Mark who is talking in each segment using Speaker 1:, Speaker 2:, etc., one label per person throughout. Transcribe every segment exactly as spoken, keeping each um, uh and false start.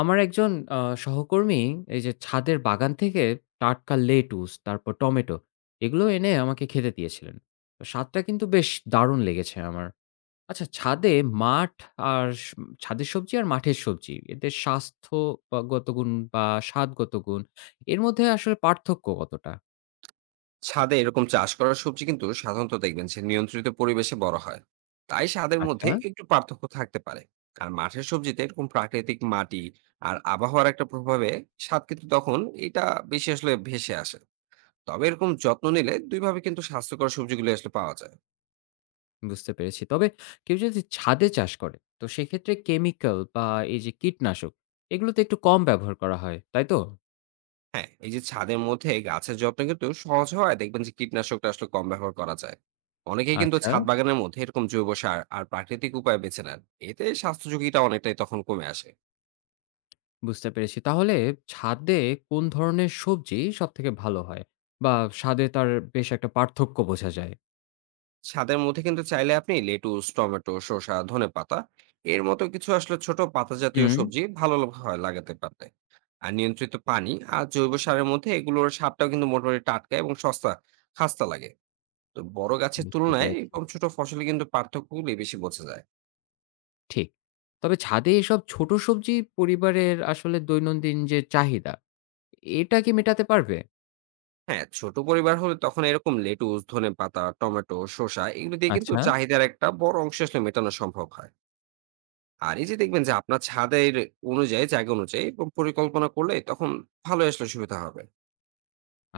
Speaker 1: আমার একজন আ সহকর্মী এই যে ছাদের বাগান থেকে টাটকা লেটুস, তারপর টমেটো এগুলো এনে আমাকে খেতে দিয়েছিলেন। তো স্বাদটা কিন্তু বেশ দারুণ লেগেছে আমার। আচ্ছা ছাদে মাঠ আর স ছাদের সবজি আর মাঠের সবজি এদের স্বাস্থ্য বা গত গুণ বা স্বাদগত গুণ এর মধ্যে আসলে পার্থক্য কতটা?
Speaker 2: ছাদে এরকম চাষ করা সবজি কিন্তু সাধারণত দেখবেন যে নিয়ন্ত্রিত পরিবেশে বড় হয়, তাই স্বাদের মধ্যে
Speaker 1: আচ্ছা।
Speaker 2: একটু পার্থক্য থাকতে পারে। আর মাঠের সবজিতে এরকম প্রাকৃতিক মাটি আর আবহাওয়ার একটা প্রভাবে স্বাদ কিন্তু তখন এটা বেশি আসলে ভেসে আসে। তবে এরকম যত্ন নিলে দুইভাবে কিন্তু স্বাস্থ্যকর সবজিগুলো আসলে পাওয়া যায়।
Speaker 1: হ্যাঁ, বুঝতে পেরেছি। তবে কেউ যদি ছাদে চাষ করে তো সেক্ষেত্রে কেমিক্যাল বা এই যে কীটনাশক এগুলো তো একটু কম ব্যবহার করা হয়, তাই তো?
Speaker 2: হ্যাঁ, এই যে ছাদের মধ্যে গাছের যত্ন কিন্তু সহজ হওয়ায় দেখবেন যে কীটনাশকটা আসলে কম ব্যবহার করা যায়। অনেকেই কিন্তু
Speaker 1: আচ্ছা।
Speaker 2: ছাদ বাগানের মধ্যে এরকম জৈব সার আর প্রাকৃতিক উপায় বেছে নেন। এতে স্বাস্থ্য ঝুঁকিটা অনেকটাই তখন কমে আসে।
Speaker 1: বুঝতে পেরেছি। তাহলে ছাদে কোন ধরনের সবজি সবথেকে ভালো হয়? বা স্বাদে তার বেশ একটা পার্থক্য বোঝা যায়?
Speaker 2: ছাদের মধ্যে কিন্তু চাইলে আপনি লেটুস, টমেটো, শসা, ধনেপাতা এর মতো কিছু আসলে ছোট পাতা জাতীয়
Speaker 1: হুম।
Speaker 2: সবজি ভালো হয় লাগাতে পারলে। আর নিয়ন্ত্রিত পানি আর জৈব সারের মধ্যে এগুলোর স্বাদটাও কিন্তু মোটামুটি টাটকা এবং সস্তা খাস্তা লাগে। তো বড় গাছের
Speaker 1: বুঝতে
Speaker 2: তুলনায়
Speaker 1: পেরেছি।
Speaker 2: এরকম ছোট ফসলে কিন্তু পার্থক্যগুলি বেশি বোঝা যায়।
Speaker 1: ঠিক। তবে ছাদে এসব ছোট সবজি পরিবারের আসলে দৈনন্দিন যে চাহিদা, এটা কি মেটাতে পারবে?
Speaker 2: হ্যাঁ, ছোট পরিবার হলে তখন এরকম লেটুস, ধনেপাতা, টমেটো, শসা এগুলো দিয়ে কিন্তু
Speaker 1: আচ্ছা।
Speaker 2: চাহিদার একটা বড় অংশ আসলে মেটানো সম্ভব হয়। আর এই যে দেখবেন যে আপনার ছাদের অনুযায়ী, জায়গা অনুযায়ী এবং পরিকল্পনা করলে তখন ভালো আসলে সুবিধা হবে।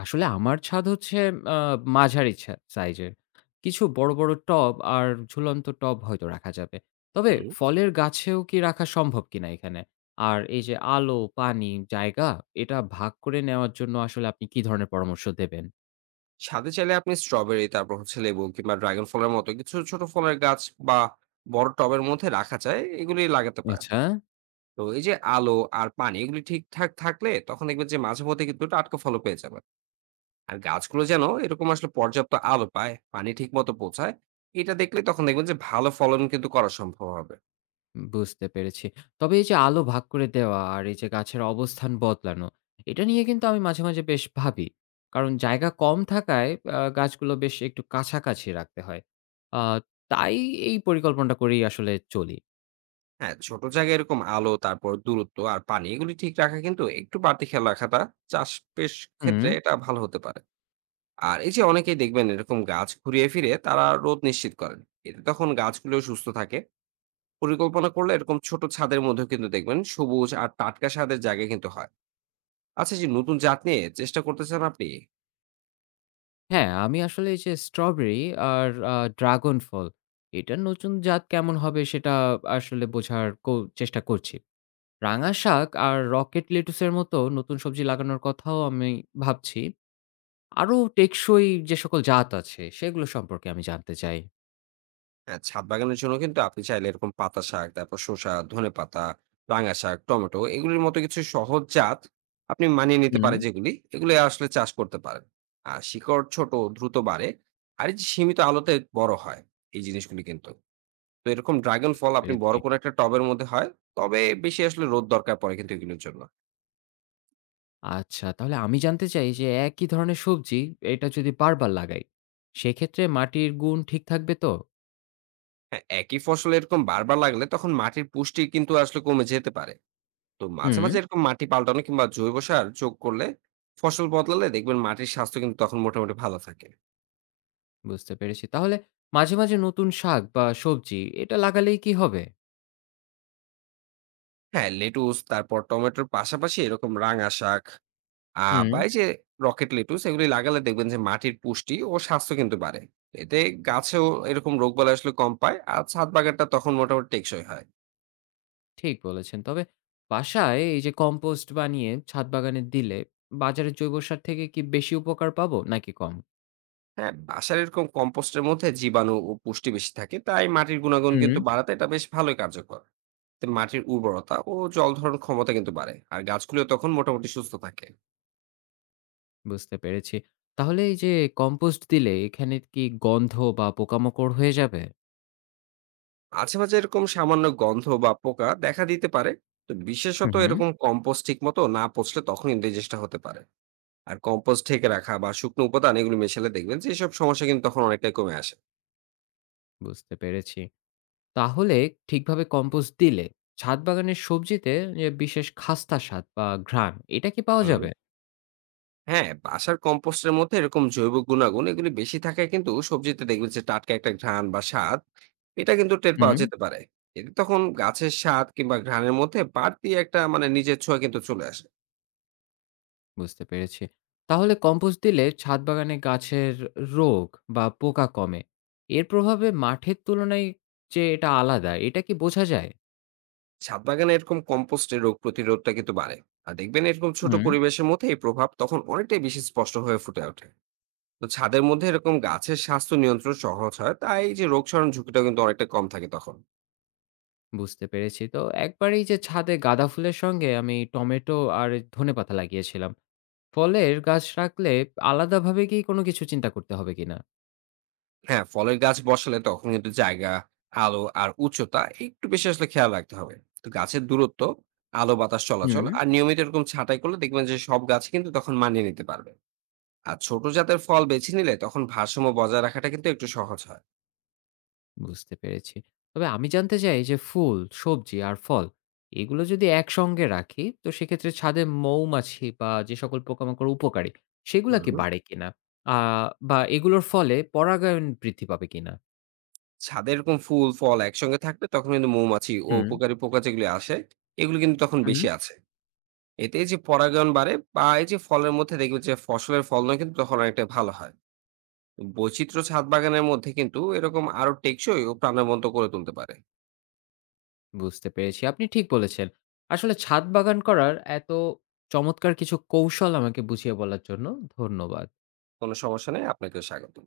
Speaker 1: আসলে আমার ছাদ হচ্ছে আ মাঝারি ছা সাইজের। কিছু বড়, বড় টব আর ঝুলন্ত টব হয়তো রাখা যাবে। তবে
Speaker 2: হুম।
Speaker 1: ফলের গাছেও কি রাখা সম্ভব কিনা এখানে? আর এই যে আলো, পানি, জায়গা এটা ভাগ করে নেওয়ার জন্য আসলে আপনি কি ধরনের পরামর্শ দেবেন?
Speaker 2: ছাদে চাইলে আপনি স্ট্রবেরি, তারপর হচ্ছে লেবু কিংবা ড্রাগন ফলের মতো কিছু ছোট ফলের গাছ বা বড় টবের মধ্যে রাখা যায়, এগুলি লাগাতে পারেন।
Speaker 1: আচ্ছা।
Speaker 2: তো এই যে আলো আর পানি এগুলি ঠিকঠাক থাকলে তখন দেখবেন যে মাঝে মধ্যে কিন্তু টাটকা ফলও পেয়ে যাবেন। আর গাছগুলো যেন এরকম আসলে পর্যাপ্ত আলো পায়, পানি ঠিক মতো পৌঁছায়। এটা দেখলে তখন দেখবেন যে ভালো ফলন কিন্তু করা সম্ভব হবে।
Speaker 1: বুঝতে পেরেছি। তবে এই যে আলো ভাগ করে দেওয়া আর এই যে গাছের অবস্থান বদলানো, এটা নিয়ে কিন্তু আমি মাঝে, মাঝে বেশ ভাবি। কারণ জায়গা কম থাকায় আ গাছগুলো বেশ একটু কাছাকাছি রাখতে হয়। আ তাই এই পরিকল্পনাটা করেই আসলে চলি।
Speaker 2: হ্যাঁ, ছোট জায়গায় এরকম আলো, তারপর দূরত্ব আর পানি এগুলি ঠিক রাখা কিন্তু একটু বাড়তি খেয়াল রাখাটা চাষ বেশ
Speaker 1: হুম।
Speaker 2: ক্ষেত্রে এটা ভালো হতে পারে। আর এই যে অনেকেই দেখবেন এরকম গাছ ঘুরিয়ে ফিরে তারা রোদ নিশ্চিত করেন। এতে তখন গাছগুলোও সুস্থ থাকে। পরিকল্পনা করলে এরকম ছোট ছাদের মধ্যেও কিন্তু দেখবেন সবুজ আর টাটকা স্বাদের জায়গা কিন্তু হয়। আচ্ছা, এই যে নতুন জাত নিয়ে চেষ্টা করতে চান আপনি?
Speaker 1: হ্যাঁ, আমি আসলে এই যে স্ট্রবেরি আর আ ড্রাগন ফল, এটার নতুন জাত কেমন হবে সেটা আসলে বোঝার কো চেষ্টা করছি। রাঙা শাক আর রকেট লেটুসের মতো নতুন সবজি লাগানোর কথাও আমি ভাবছি। আরো টেকসই যে সকল জাত আছে সেগুলো সম্পর্কে আমি জানতে চাই।
Speaker 2: হ্যাঁ, ছাদ বাগানের জন্য কিন্তু আপনি চাইলে এরকম পাতা শাক, তারপর শসা, ধনেপাতা, রাঙা শাক, টমেটো এগুলির মতো কিছু সহজ জাত আপনি মানিয়ে নিতে
Speaker 1: হুম।
Speaker 2: পারে যেগুলি, এগুলি আসলে চাষ করতে পারেন। আর শিকড় ছোট, দ্রুত বাড়ে। আর এই যে সীমিত আলোতে বড় হয় এই জিনিসগুলি কিন্তু। তো এরকম ড্রাগন
Speaker 1: বুঝতে
Speaker 2: ফল আপনি
Speaker 1: পেরেছি।
Speaker 2: বড় কোনো একটা টবের মধ্যে হয়। তবে বেশি আসলে রোদ দরকার পড়ে কিন্তু এগুলোর জন্য।
Speaker 1: আচ্ছা তাহলে আমি জানতে চাই যে একই ধরনের সবজি এটা যদি বারবার লাগাই, সেক্ষেত্রে মাটির গুণ ঠিক থাকবে তো?
Speaker 2: হ্যাঁ, একই ফসল এরকম বারবার লাগলে তখন মাটির পুষ্টি কিন্তু আসলে কমে যেতে পারে। তো মাঝে,
Speaker 1: হুম।
Speaker 2: মাঝে এরকম মাটি পাল্টানো কিংবা জৈব সার যোগ করলে ফসল বদলালে দেখবেন মাটির স্বাস্থ্য কিন্তু তখন মোটামুটি ভালো থাকে।
Speaker 1: বুঝতে পেরেছি। তাহলে মাঝে, মাঝে নতুন শাক বা সবজি এটা লাগালেই কি হবে?
Speaker 2: হ্যাঁ, লেটুস তারপর টমেটোর পাশাপাশি এরকম রাঙা শাক আ
Speaker 1: হুম।
Speaker 2: বা এই যে রকেট লেটুস এগুলি লাগালে দেখবেন যে মাটির পুষ্টি ও স্বাস্থ্য কিন্তু বাড়ে। এতে গাছেও এরকম রোগবালাই আসলে কম পায়। আর ছাদ বাগানটা তখন মোটামুটি টেকসই হয়।
Speaker 1: ঠিক বলেছেন। তবে বাসায় এই যে কম্পোস্ট বানিয়ে ছাদ বাগানে দিলে বাজারের জৈব সার থেকে কি বেশি উপকার পাবো নাকি কম?
Speaker 2: হ্যাঁ, বাসার এরকম কম্পোস্টের মধ্যে জীবাণু ও পুষ্টি বেশি থাকে। তাই মাটির গুণাগুণ
Speaker 1: হুম।
Speaker 2: কিন্তু বাড়াতে এটা বেশ ভালোই কার্যকর। তে মাটির উর্বরতা ও জল ধারণ ক্ষমতা কিন্তু বাড়ে, আর গাছগুলো তখন মোটামুটি সুস্থ থাকে।
Speaker 1: বুঝতে পেরেছি। তাহলে এই যে কম্পোস্ট দিলে এখানে কি গন্ধ বা পোকামাকড় হয়ে যাবে?
Speaker 2: মাঝে মাঝে এরকম সামান্য গন্ধ বা পোকা দেখা দিতে পারে। তো
Speaker 1: হুম,
Speaker 2: বিশেষত
Speaker 1: হুম।
Speaker 2: এরকম কম্পোস্ট ঠিক মতো না পচলে তখন কিন্তু এই জিনিসটা হতে পারে। আর কম্পোস্ট ঢেকে রাখা বা শুকনো উপাদান এগুলো মেশালে দেখবেন যে এসব সমস্যা কিন্তু তখন অনেকটাই কমে আসে।
Speaker 1: বুঝতে পেরেছি। তাহলে ঠিকভাবে কম্পোস্ট দিলে ছাদ বাগানের সবজিতে যে বিশেষ খাস্তা স্বাদ বা ঘ্রাণ এটা কি পাওয়া
Speaker 2: হুম।
Speaker 1: যাবে?
Speaker 2: হ্যাঁ, বাসার কম্পোস্টের মধ্যে এরকম জৈব গুণাগুণ এগুলি বেশি থাকায় কিন্তু সবজিতে দেখবেন যে টাটকা একটা ঘ্রাণ বা স্বাদ এটা কিন্তু টের পাওয়া
Speaker 1: হুম।
Speaker 2: যেতে পারে। এতে তখন গাছের স্বাদ কিংবা ঘ্রাণের মধ্যে বাড়তি একটা মানে নিজের ছোঁয়া কিন্তু চলে আসে।
Speaker 1: বুঝতে পেরেছি। তাহলে কম্পোস্ট দিলে ছাদ বাগানে গাছের রোগ বা পোকা কমে। এর প্রভাবে মাঠের তুলনায় যে এটা আলাদা এটা কি বোঝা যায়?
Speaker 2: ছাদ বাগানে এরকম কম্পোস্টের রোগ প্রতিরোধটা কিন্তু বাড়ে। আর দেখবেন এরকম ছোট
Speaker 1: হুম।
Speaker 2: পরিবেশের মধ্যে এই প্রভাব তখন অনেকটাই বেশি স্পষ্ট হয়ে ফুটে ওঠে। তো ছাদের মধ্যে এরকম গাছের স্বাস্থ্য নিয়ন্ত্রণ সহজ হয়, তাই এই যে রোগ সরণ ঝুঁকিটা কিন্তু অনেকটা কম থাকে তখন।
Speaker 1: বুঝতে পেরেছি। তো একবার এই যে ছাদে গাঁদা ফুলের সঙ্গে আমি টমেটো আর ধনেপাতা লাগিয়েছিলাম। ফলের গাছ রাখলে আলাদাভাবে কি কোনো কিছু চিন্তা করতে হবে কিনা?
Speaker 2: হ্যাঁ, ফলের গাছ বসালে তখন কিন্তু জায়গা, আলো আর উচ্চতা একটু বেশি আসলে খেয়াল রাখতে হবে। তো গাছের দূরত্ব, আলো বাতাস চলাচল
Speaker 1: হুম।
Speaker 2: আর নিয়মিত এরকম ছাঁটাই করলে দেখবেন যে সব গাছ কিন্তু তখন মানিয়ে নিতে পারবে। আর ছোট জাতের ফল বেছে নিলে তখন ভারসাম্য বজায় রাখাটা কিন্তু একটু সহজ হয়।
Speaker 1: বুঝতে পেরেছি। তবে আমি জানতে চাই যে ফুল, সবজি আর ফল এগুলো যদি একসঙ্গে রাখি তো সেক্ষেত্রে ছাদে মৌমাছি বা যে সকল পোকামাকড় উপকারী সেগুলা কি
Speaker 2: হুম।
Speaker 1: বাড়ে কিনা? আ বা এগুলোর ফলে পরাগায়ন বৃদ্ধি পাবে কিনা?
Speaker 2: ছাদে এরকম ফুল, ফল একসঙ্গে থাকলে তখন কিন্তু মৌমাছি ও
Speaker 1: হুম,
Speaker 2: উপকারী পোকা যেগুলি আসে এগুলো কিন্তু তখন
Speaker 1: হুম।
Speaker 2: বেশি আছে। এতে এই যে পরাগায়ন বাড়ে বা এই যে ফলের মধ্যে দেখবেন যে ফসলের ফলনও কিন্তু তখন অনেকটা ভালো হয়। বৈচিত্র্য ছাদ বাগানের মধ্যে কিন্তু এরকম আরো টেকসই ও প্রাণবন্ত করে তুলতে পারে।
Speaker 1: বুঝতে পেরেছি। আপনি ঠিক বলেছেন। আসলে ছাদ বাগান করার এত চমৎকার কিছু কৌশল আমাকে বুঝিয়ে বলার জন্য ধন্যবাদ।
Speaker 2: কোনো সমস্যা নেই, আপনাকে স্বাগত।